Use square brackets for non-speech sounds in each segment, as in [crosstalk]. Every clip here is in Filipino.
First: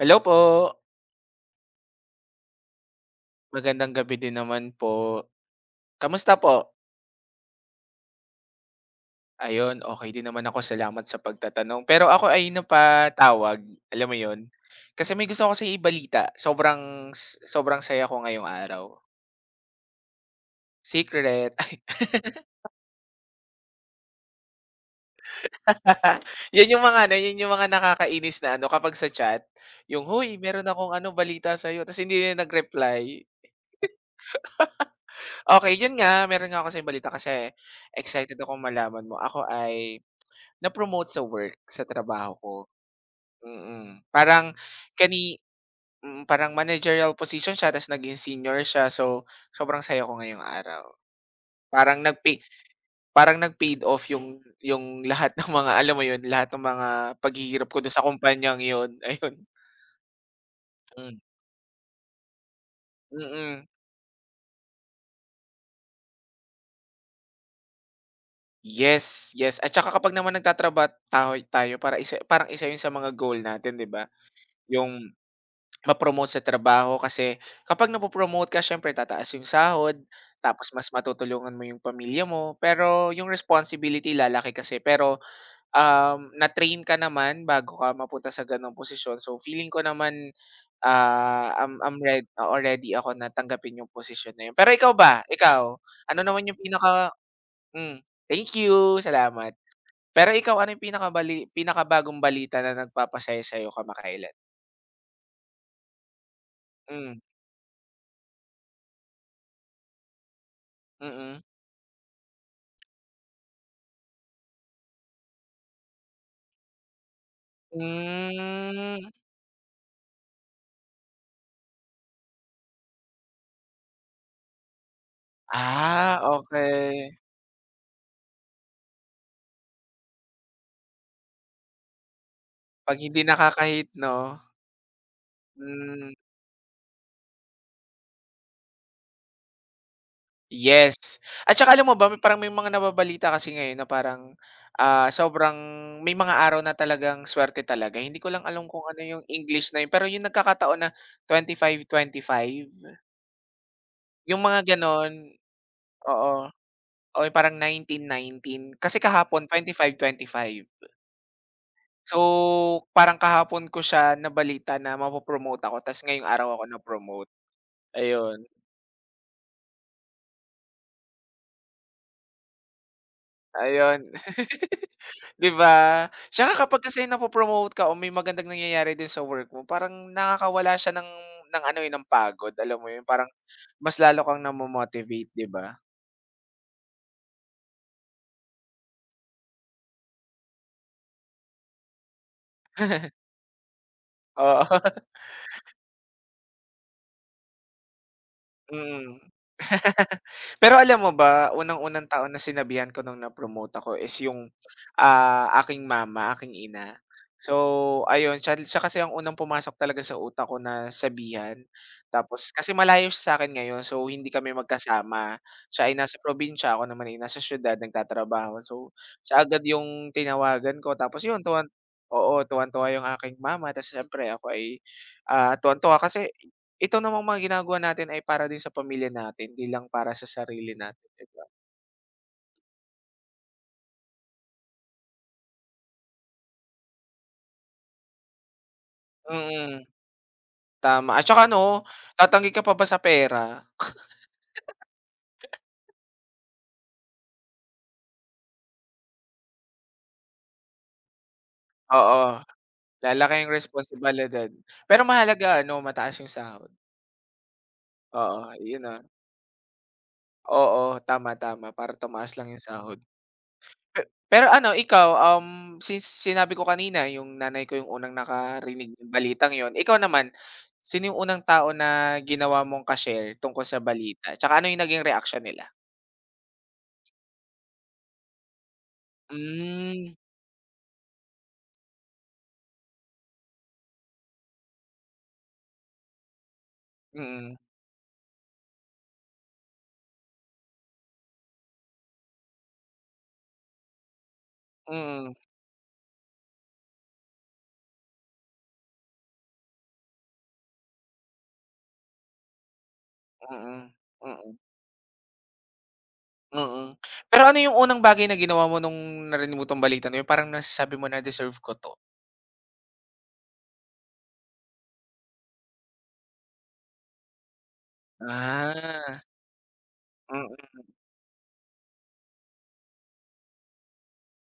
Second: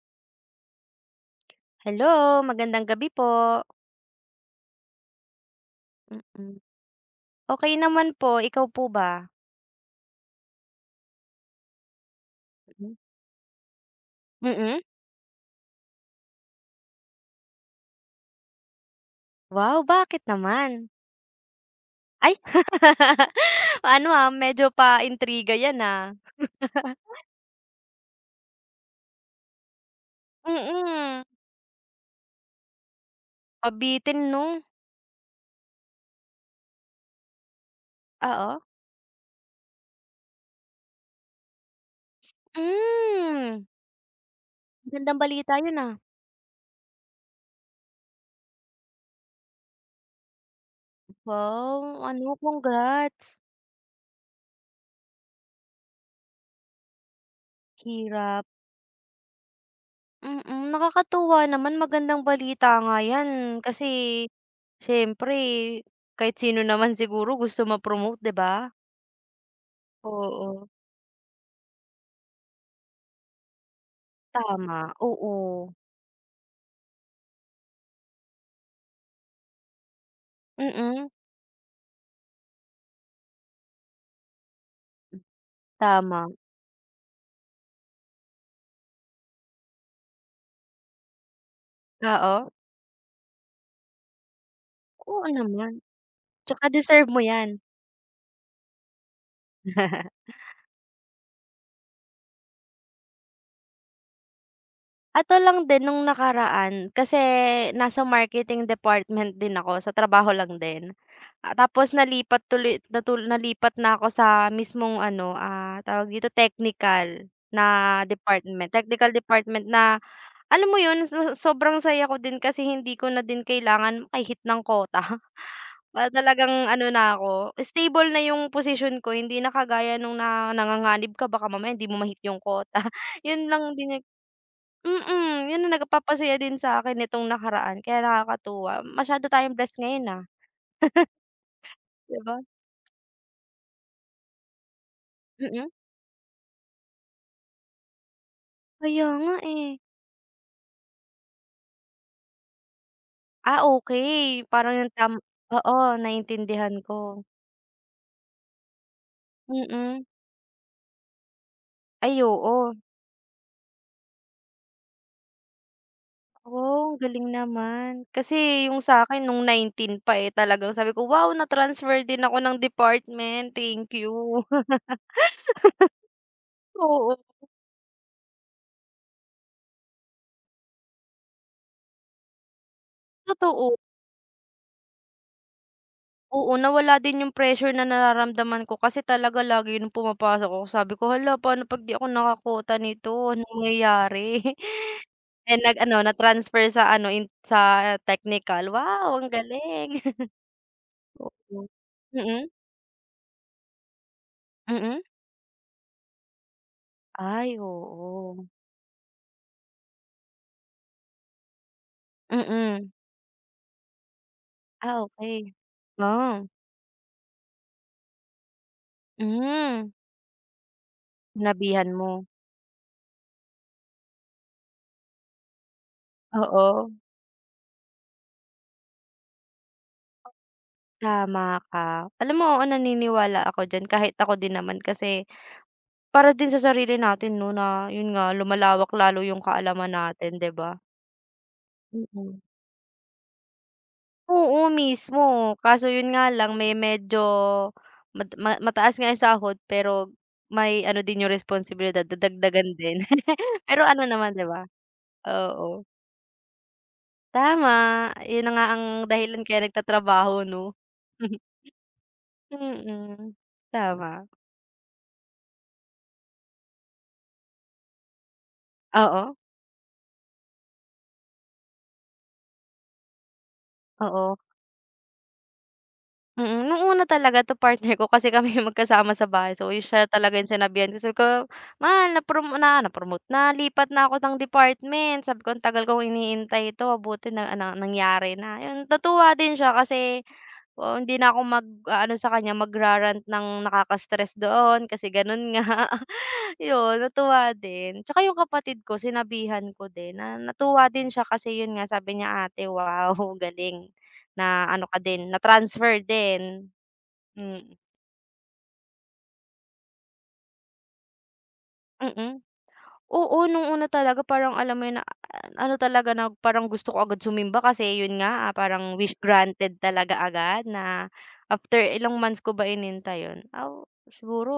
Hello po. Hello, magandang gabi po. Magandang gabi din naman po. Kamusta Mm. po? Okey naman po, ikaw po ba? Ayun, okay din naman ako, salamat sa pagtatanong. Pero ako ay Mm. napatawag, alam mo yon Mm. kasi may gusto ko sa ibalita. Sobrang saya ko ngayong araw. Wow, bakit naman? Secret. Ay, [laughs] ano, medyo pa-intriga 'yan, ah. [laughs] 'Yan 'yung mga ano, 'yun 'yung mga nakakainis na ano kapag sa chat, 'yung, "Hoy, meron akong ano Mm, balita sa iyo ta's hindi na nag-reply." Cavite 'no? Okay 'yun nga, meron nga ako sa balita kasi excited ako Oo. malaman mo. Ako ay na-promote sa work, sa trabaho ko. Hmm, Mm, parang magandang kani balita 'yun, ah. Parang managerial position siya ta's naging senior siya. So, sobrang saya ko ngayong araw. Parang Wow, nag ano, congrats. parang nag-paid off yung lahat ng mga alam mo yun, lahat ng mga paghihirap ko dun sa Hirap. kumpanyang yun, [laughs] ayun. Mm, Mm. nakakatuwa naman, magandang balita nga 'yan, Mm. kasi siyempre kahit sino naman siguro gusto ma-promote, 'di ba? Yes, yes. At saka kapag naman Oo, tayo tayo para parang isa yun sa mga goal natin, 'di ba? tama, Yung oo. Ma-promote sa trabaho kasi kapag ka siyempre tataas yung sahod, tapos mas Mm, matutulungan mo yung pamilya mo, pero yung responsibility lalaki kasi. Pero, tama, na-train ka naman bago ka mapunta sa gano'ng posisyon so feeling ko naman, ah, I'm I'm red oo. oo ready already ako na tanggapin yung posisyon na yun. Pero ikaw ba, Oo naman, ikaw, ano naman yung 'tsaka deserve mo 'yan. hmm, thank you, salamat. [laughs] Pero ikaw, ano yung pinakabagong balita na nagpapasaya sa'yo kamakailan? Ato lang din nung nakaraan Hmm, kasi nasa marketing department din ako, sa trabaho lang din. mm. Tapos nalipat tuloy natul, nalipat na ako sa mismong ano, tawag dito, technical na department, Hmm, technical department na. Alam mo yun, so sobrang saya ko din kasi hindi ko na din kailangan makahit ng kota. [laughs] Para ah, talagang ano na okey. ako, stable na yung position ko, hindi na kagaya nung na nanganganib ka baka mamaya hindi mo mahit yung kota. 'Pag hindi [laughs] Yun lang nakaka-hit din 'no? yung yun ang Hmm, nagpapasaya din sa akin nitong nakaraan kaya nakakatuwa. Masyado tayong blessed ngayon, ah, yes. At saka alam mo ba, 'di ba? parang may mga nababalita kasi ngayon na parang, ah, sobrang Mm. may mga araw na talagang swerte talaga. Hindi ko lang alam kung ano Kaya yung nga, eh. English na yun, pero yung nagkakataon na twenty five twenty five, Ah, yung okay. mga Parang yung gano'n, tam, oo, oo. naintindihan Oo, ko. yung parang nineteen nineteen. Kasi kahapon twenty five Mm. twenty five. So, Ay, oo. parang kahapon ko siya nabalita na mapo ako ta's ngayong araw ako Oh, ang galing na-promote, naman. ayun. Kasi yung sa akin nung 19 pa, eh, talagang sabi ko, "Wow, na-transfer din ako ng department, thank Ayun, [laughs] you." [laughs] 'di ba? Tsaka kapag kasi Oo, ka o may magandang nangyayari din sa work mo parang nakakawala siya ng ano, eh, ng pagod, alam mo yun? Parang totoo. mas lalo kang namomotivate 'di ba? Oo, nawala din yung pressure na nararamdaman ko kasi talaga lagi nung pumapasok ako sabi ko, "Hala, paano 'pag 'di ako nakakota [laughs] nito, anong mangyayari?" Oo, [laughs] [laughs] Eh, nag-ano, na-transfer sa ano, in sa technical. Wow, ang mm. galing. [laughs] Pero alam mo ba, Oo. unang-unang taon na Mm, sinabihan ko nung na-promote ako is yung, mm. ah, aking mama, aking ina. Ay, So, ayun, oo. siya siya kasi ang unang pumasok talaga sa utak ko na sabihan. Tapos kasi Mm. malayo siya sa akin ngayon so hindi kami Ah, magkasama. okey. Siya ay nasa Oh. probinsya, ako naman ay nasa siyudad nagtatrabaho. So, siya agad Hmm, yung tinawagan ko tapos yun sinabihan mo. oo, tuwan tuwa yung aking mama ta's siyempre ako ay, ah, tuwan tuwa kasi Oo. ito namang mga ginagawa natin ay para din sa pamilya natin, 'di lang para sa sarili natin, 'di ba? Tama ka. Alam mo, oo, naniniwala ako diyan, kahit ako din naman kasi para din sa sarili natin 'no, na yun nga lumalawak lalo yung Mm, kaalaman natin, 'di ba? tama at saka ano, Mm. tatanggi ka pa ba sa pera? Oo, mismo. Kaso yun nga lang, may medyo mad ma mataas nga yung sahod pero may ano din yung responsibilidad, Oo, dadagdagan din. lalaki ang [laughs] Pero ano naman, 'di responsibilidad. ba? Pero mahalaga ano, Oo, mataas yung sahod. tama. Yun Oo, na nga yun ang na. dahilan kaya nagtatrabaho 'no? Oo, tama, [laughs] tama para tumaas lang yung sahod. Mm, Pe tama. pero ano ikaw, since sinabi ko kanina yung nanay ko yung unang nakarinig ng Oo, balitang yon, ikaw naman, sino yung unang tao na ginawa mong ka-share tungkol sa oo. balita? Tsaka ano yung naging reaction nila? Mm, nung una talaga 'to partner ko kasi kami [laughs] magkasama sa bahay, so siya Hmm, talaga yung sinabihan ko, sabi ko, "Mahal, naprom na na-promote na, lipat na ako ng department." Sabi ko, "Ang tagal kong iniintay 'to, mabuti mm, na na nangyari na." Yun, natuwa din siya kasi oo, hindi na ako mag-aano sa kanya, magra-rant ng nakaka-stress doon kasi mm, gano'n nga. [laughs] 'Yun, natuwa din. Tsaka yung kapatid ko, sinabihan ko din, na natuwa din siya kasi 'yun nga sabi niya, "Ate, wow, [laughs] galing mm, mm, na ano ka din, na-transfer din." mm. Pero ano Mm, yung unang bagay na ginawa mo nung narinig mo tong balita na yun, parang nasasabi mo na, "Deserve ko 'to"? mm. Oo, nung una talaga parang alam mo yun na ano talaga na parang gusto ko agad sumimba kasi yun nga, parang wish Ah, granted talaga mm, agad na after ilang months ko ba inintay yun, aw siguro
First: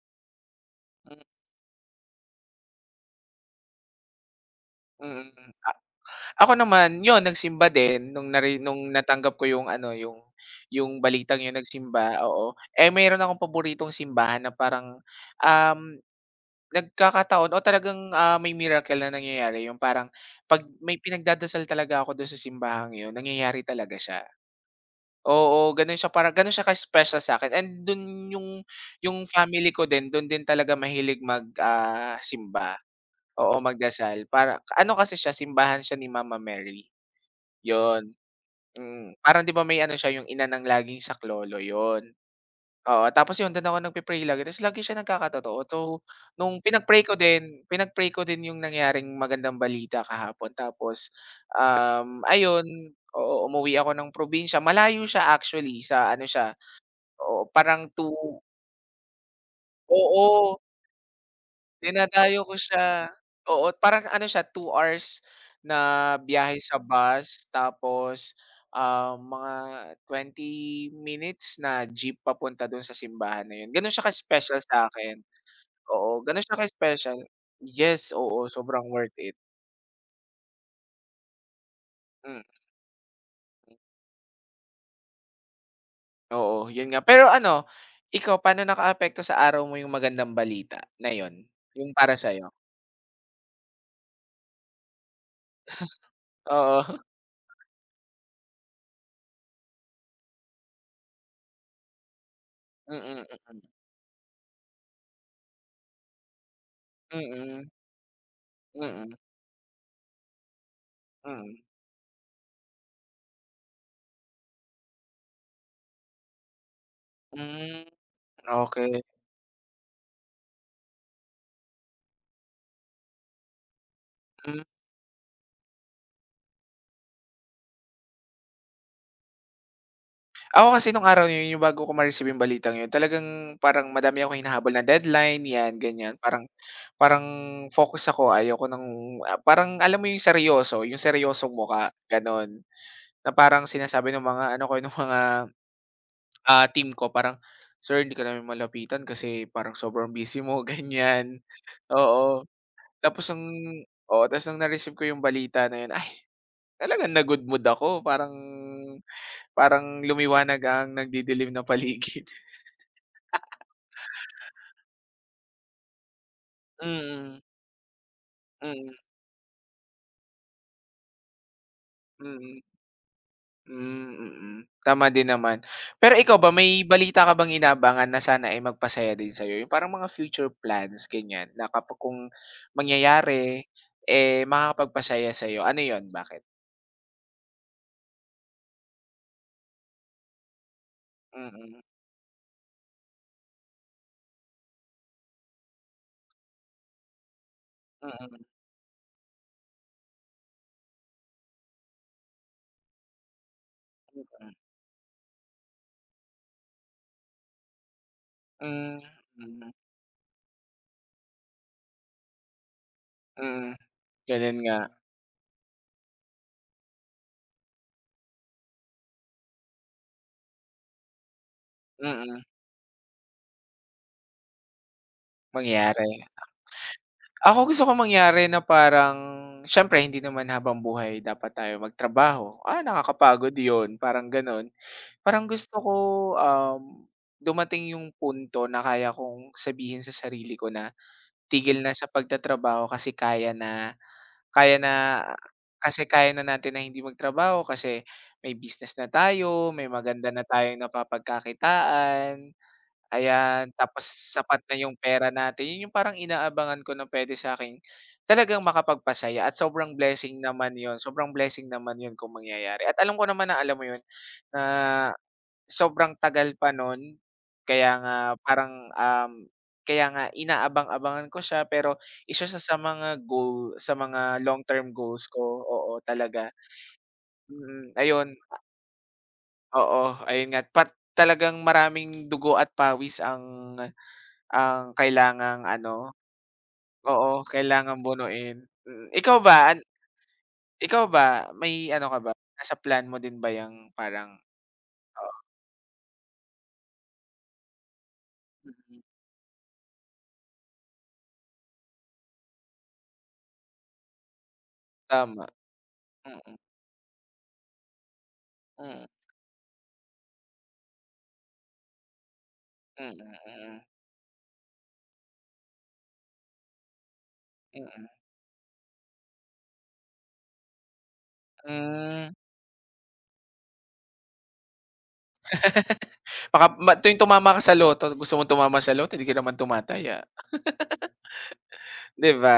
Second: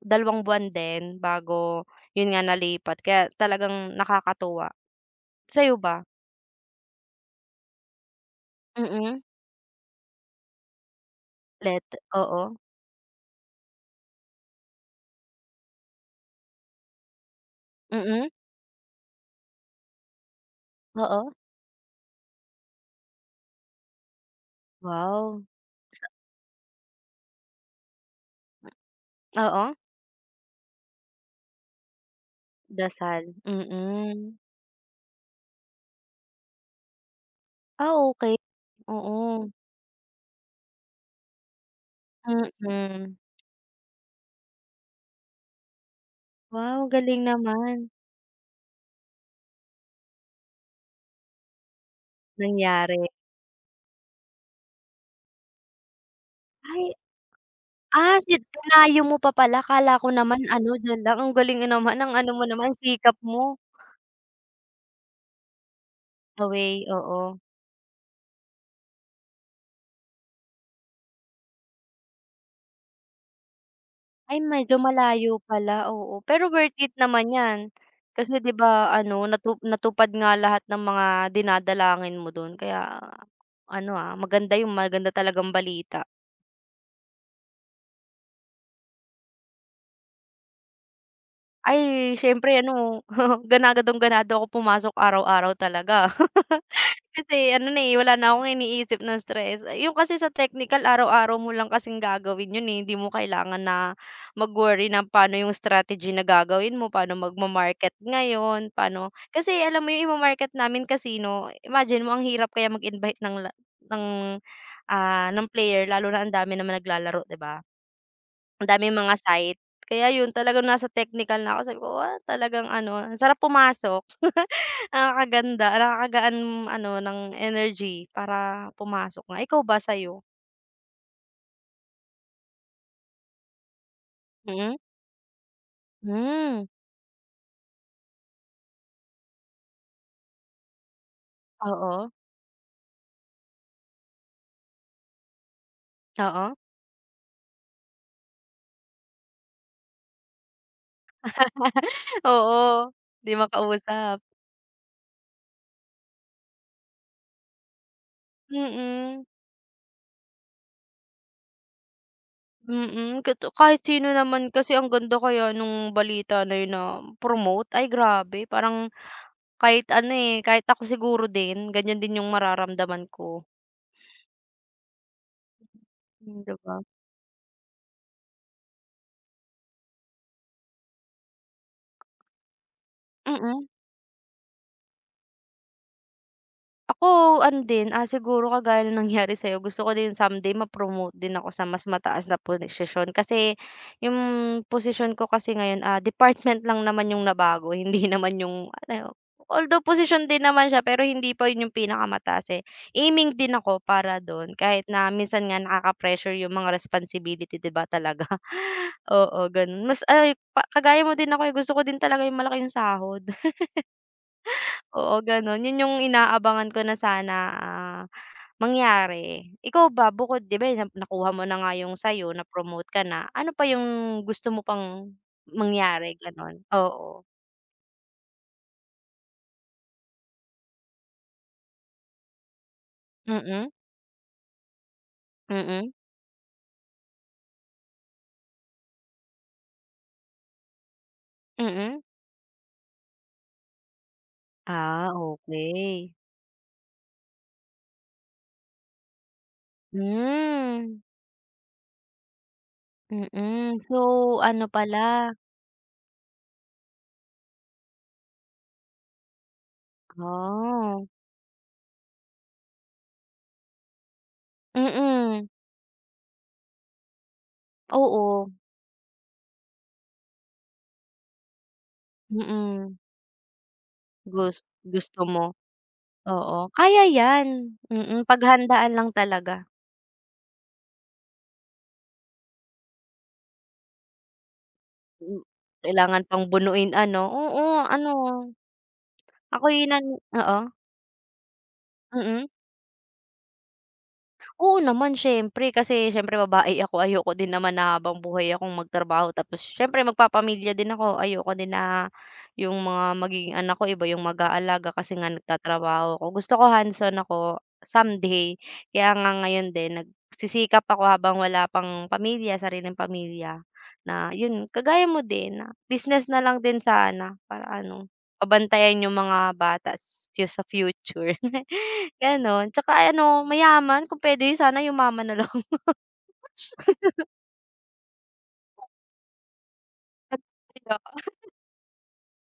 2 buwan din mm. bago yun nga nalipat, kaya talagang nakakatuwa. Mm. Sa'yo ba? Ako naman yun, nagsimba din nung Mm, natanggap ko yung ano, yung balitang yun, let nagsimba, oo, oo. Eh, meron akong paboritong simbahan na parang, um nagkakataon o talagang, mm, ah, may miracle na nangyayari, yung parang 'pag may oo, pinagdadasal talaga ako dun sa simbahang yun nangyayari talaga siya. wow. Oo, ganun Sa siya, parang ganun siya ka-special sa akin, and dun yung yung oo, family ko din dun din talaga mahilig mag, ah, simba, dasal, oo, magdasal mm. para ano kasi siya simbahan siya ni Mama Mary, Ah, yon. okey, Mm, parang oo, 'di ba may ano siya yung ina ng laging saklolo, yon. Oo, mm. tapos yun dun ako nagpe-pray lagi ta's lagi siya nagkakatotoo. So, nung Wow, galing naman. pinag-pray ko din yung nangyaring magandang balita kahapon tapos, ayun, Nangyari. oo, umuwi ako ng probinsya. Malayo siya actually sa ano siya, Ay, oo, parang 2 si dinayo mo pa pala, akala ko naman oo, ano diyan lang, ang galing naman, ang ano dinadayo mo ko naman, siya. sikap mo. Oo, parang ano siya two hours na biyahe sa Away, oo. bus tapos, ah, mga twenty minutes na jeep papunta dun sa simbahan na yun. Ganun siya Ay ka-special medyo sa'kin. malayo pala, oo. Oo, gano'n Pero siya ka worth it special. naman 'yan. Yes, Kasi oo, 'di ba sobrang worth ano it. natu natupad nga lahat ng mga dinadalangin mo Hmm, don, kaya ano, maganda yung, maganda talagang balita. oo, 'yun nga. Pero ano, ikaw, paano nakaapekto sa araw mo yung magandang balita na 'yun, yung Ay para sa'yo? siyempre ano, [laughs] ganagadong-ganado ako pumasok araw-araw talaga. [laughs] Oo, [laughs] Kasi ano na, eh, wala na akong iniisip na stress. Yung kasi sa technical araw-araw mo lang kasing gagawin yun, eh, hindi mo mm, mm. kailangan na mag-worry na paano yung strategy na gagawin mo, paano Mm, magma-market ngayon, mm, mm, mm. paano Okay. kasi alam mo yung ima-market namin casino, Mm. imagine mo ang hirap kaya mag-invite ng la ng, ng player lalo na ang dami naman naglalaro, 'di ba? Hmm, Ang daming okey. mga site. Kaya yun, talagang nasa technical na ako sabi ko, ah, talagang ano, ang sarap pumasok. Hmm. Nakakaganda, nakakagaan ano ng energy para pumasok nga. Ikaw ba sa'yo? Ako kasi nung araw na 'yun, yung bago ko ma-receive yung balitang 'yun, talagang parang madami ako hinahabol Mm. na deadline, 'yan, ganiyan. Parang Hmm, parang focus ako, ayoko ng, ah, parang alam mo yung seryoso, yung seryosong mukha, oo, gano'n. Na parang sinasabi ng mga ano ko, [laughs] nung mga, oo. ah, team ko parang, "Sir, hindi ka namin malapitan kasi parang sobrang busy mo," [laughs] ganyan. [laughs] Oo, Oo, tapos 'di ang makausap. oo, tapos nung na-receive ko yung balita na yun, ay talagang na good mood ako, parang Mm, parang lumiwanag ang nagdidilim na paligid. [laughs] mm, toto, kahit sino naman kasi ang ganda kaya nung balita na yun, Mm, na-promote. Ay grabe, parang mm, kahit ano, eh, kahit ako siguro din, ganyan din yung mm. mararamdaman ko, Hmm, mm. Tama din naman. Pero ikaw hmm, ba, 'di ba? may Mm. Diba? balita ka bang inaabangan na sana ay magpasaya din sa'yo? Yung parang mga future plans, ganyan, na kapag kung mangyayari, Mm-mm. eh, makakapagpasaya sa'yo. Ano yon? Bakit? Ako ano din, siguro kagaya ng nangyari sa'yo, gusto ko din someday ma-promote din ako sa Mm, mas mataas na posisyon kasi yung posisyon ko kasi ngayon, department lang naman yung nabago [laughs] hindi naman mm, yung ano, although position din naman siya pero hindi pa yun yung pinakamataas, eh. Aiming din ako para dun, kahit na minsan nga nakaka-pressure yung mga responsibility, 'di ba talaga? [laughs] mm, Oo, mm, ganun, mas ay pa kagaya mo din ako, eh, gusto ko din talaga yung malaking sahod. [laughs] mm, gano'n nga, Oo, ganun, yun yung inaabangan ko na sana, ah mangyari. Ikaw ba bukod 'di ba na nakuha mo na nga yung sa'yo, mm, na-promote ka na, ano pa yung gusto mo pang mangyari. mangyari gano'n? Oo. Ako gusto ko mangyari na parang siyempre hindi naman habang buhay dapat tayo magtrabaho. Ah, nakakapagod Mm, yon? Parang gano'n. Parang gusto ko, mm, um, dumating yung punto na kaya kong sabihin sa sarili ko na, "Tigil na mm. sa pagtatrabaho kasi kaya na Ah, kasi okay. kaya na natin na hindi magtrabaho kasi may business na tayo, may Hmm, maganda na tayong mm. napapagkakitaan." Ayan, Mm-mm. So, tapos ano sapat na yung pera pala, natin. Yun yung parang inaabangan ko na puwede sa'kin talagang makapagpasaya at oh, sobrang blessing naman yon kung mangyayari at alam ko naman na alam mo yun, na mm, sobrang tagal pa nun, kaya nga oo, parang, kaya nga inaabang-abangan ko siya pero isa siya sa mm. mga goal, sa mga Gus long term gusto goals ko, mo, oo talaga. oo. Kaya 'yan, Mm, mm, ayun, paghandaan lang talaga. oo, ayun nga talagang maraming dugo at pawis ang Hmm, kailangang ano kailangan pang bunuin ano, oo, oo, kailangang ano. bunuin. Mm, Ako yun ang oo, ikaw ba may ano ka ba, mm. nasa plan mo din ba yung parang Oo naman oo, siyempre, kasi siyempre babae ako, ayoko din naman na habang buhay akong mm, magtrabaho tapos siyempre magpapamilya din ako, ayoko din na yung mga magiging anak ko iba yung mag-aalaga kasi nga tama, nagtatrabaho ako. Gusto mm, ko hands-on ako someday, mm, kaya nga ngayon din nagsisikap ako habang wala pang pamilya, sariling mm, mm, pamilya mm. na yun, kagaya mo din, na business na lang din sana para Mm. ano, mabantayan yung mga bata s fu sa future. [laughs] Hmm. Gano'n, tsaka ano, mayaman, kung puwede sana yumaman na lang. [laughs] Baka ma tuwing tumama ka sa loto, gusto mong tumama sa lotto, hindi ka naman tumataya, [laughs] Kaya 'di ba?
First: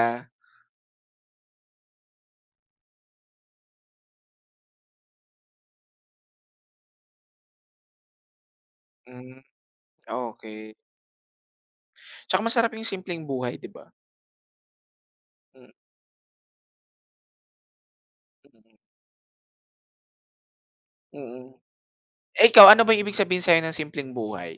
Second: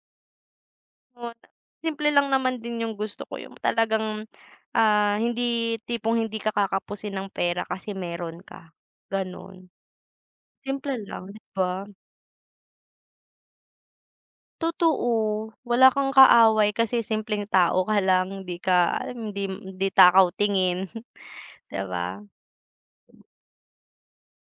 ayun, simple lang naman din yung gusto ko, yung talagang, ah, hindi tipong hindi ka kakapusin ng pera kasi meron ka, Hmm, gano'n. okay. Simple lang, 'di ba? Tsaka masarap yung simpleng buhay, 'di ba? Totoo, Mm, wala kang kaaway kasi simpleng tao ka lang, di ka mm. alam, hindi hindi takaw tingin, [laughs] Mm. 'di ba? Eh, ikaw, ano ba yung ibig sabihin sa'yo ng simpleng buhay?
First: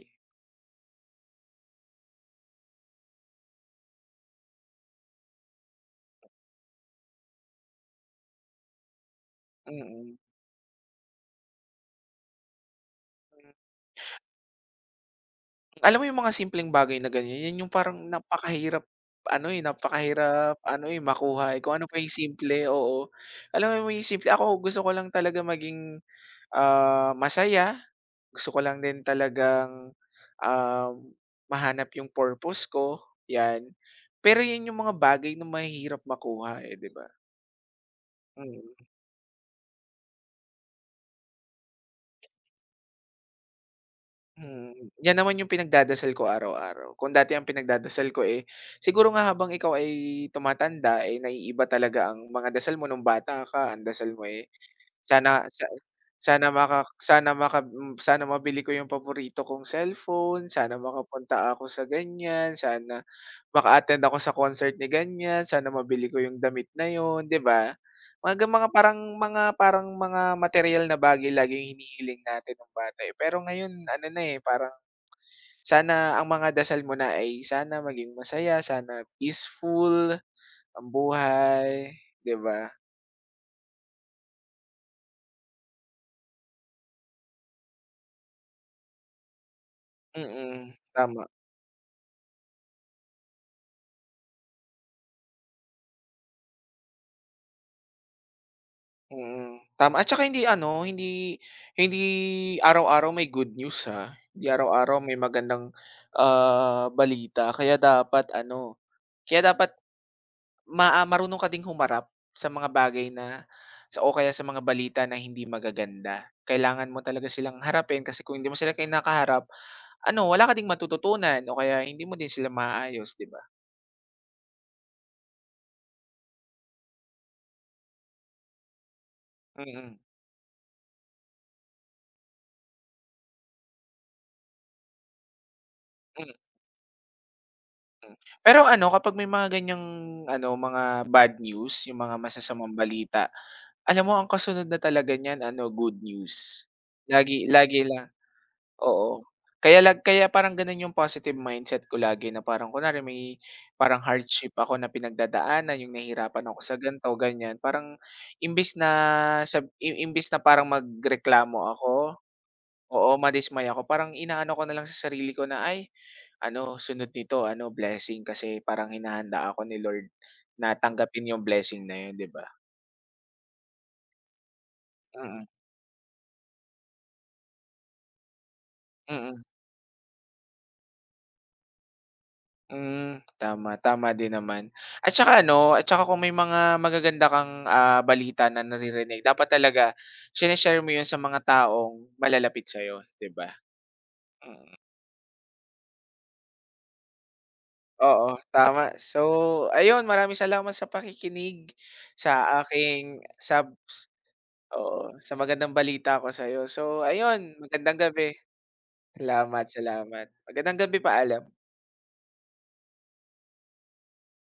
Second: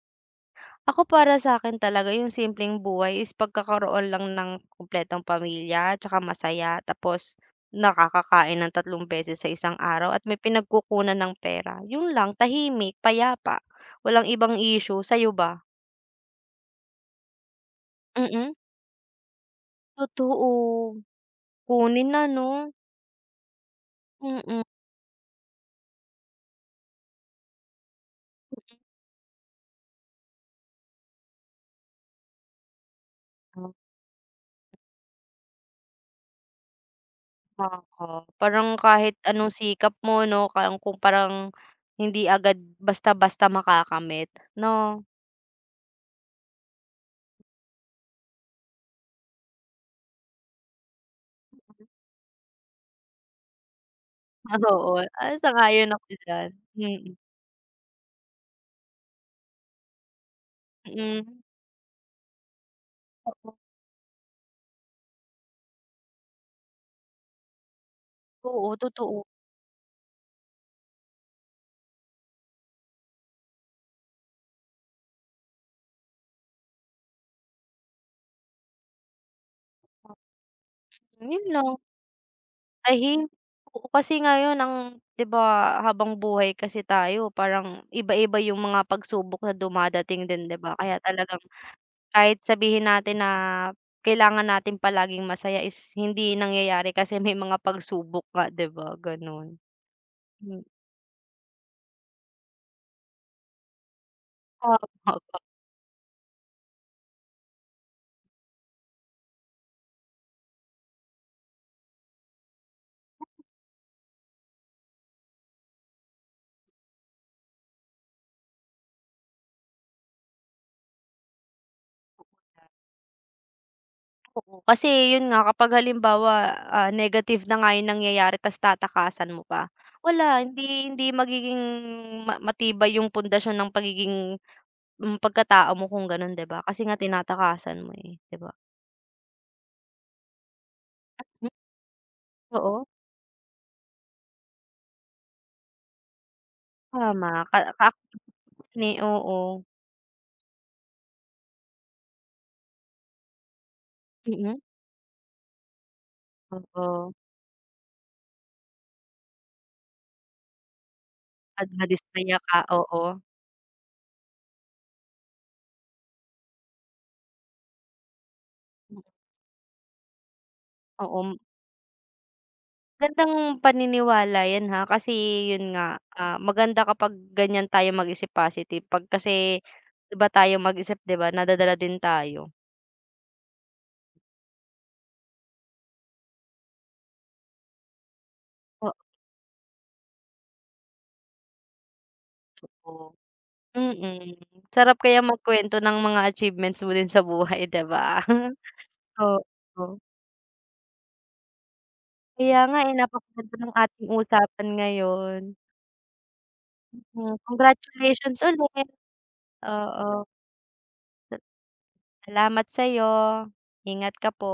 Ako para sa akin talaga yung simpleng buhay is pagkakaroon lang ng kumpletong pamilya, tsaka masaya, tapos nakakakain ng 3 beses sa isang araw Mm. at may pinagkukunan ng pera, yun lang, tahimik, Mm. payapa, walang ibang issue, sa'yo ba? Alam mo yung mga simpleng bagay na ganyan, yan yung parang Mm, totoo, napakahirap ano, eh, makuha, eh, kung ano pa kunin yung na 'no? simple, oo. Alam mo yung simple, ako Mm, gusto ko lang talaga maging, ah, masaya. Gusto ko lang din talagang, um, mahanap yung purpose ko, 'yan. Pero 'yun yung mga bagay na mahirap makuha, eh, 'di ba? oo, parang Mm, kahit anong sikap mo 'no, parang kung parang hindi agad basta-basta makakamit mm. 'no? 'Yan naman yung pinagdadasal ko araw-araw. Kung dati ang pinagdadasal ko, eh, siguro nga habang ikaw ay tumatanda, eh, naiiba talaga ang mga dasal mo nung bata ka, ang dasal mo, eh, [laughs] Oo, Sana sa ayon ako diyan, mm. sana maka hmm, sana mabili ko yung paborito kong cellphone, sana Mm, makapunta ako sa ganyan, sana oo, maka-attend ako sa concert ni ganyan, sana mabili ko yung damit na yun, 'di ba? Oo, totoo. Mga materyal na bagay lagi yung hinihiling natin nung bata, eh. Pero ngayon ano na, eh, parang sana ang mga dasal mo na ay sana maging masaya, sana peaceful ang Yun lang, buhay, 'di ba? tahim, oo, kasi ngayon ang 'di ba, habang buhay kasi tayo parang iba-iba yung mga pagsubok na dumadating din, 'di Mm, ba? Kaya tama. talagang kahit sabihin natin na kailangan natin palaging masaya is hindi nangyayari kasi may mga pagsubok nga, 'di ba, Mm, gano'n. tama at saka hindi Hmm, ano, hindi hindi araw-araw may good news, ha. Hindi tama araw-araw may ka. magandang, ah, balita, kaya dapat ano, kaya dapat marunong ka ding humarap sa mga bagay na o kaya sa mga balita na hindi magaganda. Kailangan mo talaga silang harapin kasi kung hindi mo sila kinakaharap, ano, wala ka ding matututunan o kaya hindi mo din sila maayos, 'di ba? Oo, kasi yun nga kapag halimbawa, negative na nga yung nangyayari tas tatakasan mo pa, Mm. wala, hindi hindi magiging ma matibay yung pundasyon ng pagiging, hmm, pagkatao mo kung Mm. ganun, 'di ba? Kasi nga tinatakasan mo, Hmm. eh, 'di ba? Pero ano, kapag may mga ganyang ano, mga bad Hmm, news, yung mga masasamang oo, balita, alam mo ang kasunod na talaga niyan ano, good news. tama Lagi ka lagi ka lang ni oo. oo, Kaya parang gano'n yung positive mindset ko lagi na parang kunwari may parang hardship mm, ako na pinagdadaanan, yung nahihirapan ako sa ganito, oo, ganiyan. Parang imbis na sab i imbes na parang magreklamo at ako, madismaya ka, oo. oo, madismay ako, parang inaano ko na lang sa sarili ko na, "Ay ano, sunod nito ano, blessing kasi parang Mm, hinahanda ako ni Lord na oo, tanggapin yung blessing na yun, 'di ba?" magandang paniniwala 'yan, ha, kasi Mm, 'yun nga, maganda kapag ganiyan tayo mag-isip positive 'pag mm, kasi iba tayo mag-isip, 'di ba, nadadala din tayo. hmm, tama, tama din naman. At saka ano, at saka kung may mga magaganda kang, ah, balita na naririnig, dapat talaga shine-share mo yun sa mga taong malalapit sa'yo, Oo. 'di ba? Mm, Mm, sarap kaya magkuwento ng mga achievements mo din sa buhay, 'di ba? oo, [laughs] tama. So, Oo. ayun, maraming salamat sa pakikinig sa Kaya nga, eh, aking napakaganda sab ng ating usapan oo, sa ngayon. magandang balita ko sa'yo. So Mm, ayun, magandang gabi. congratulations ulit, Salamat, oo. salamat. Magandang gabi, paalam. Salamat sa'yo, ingat ka po.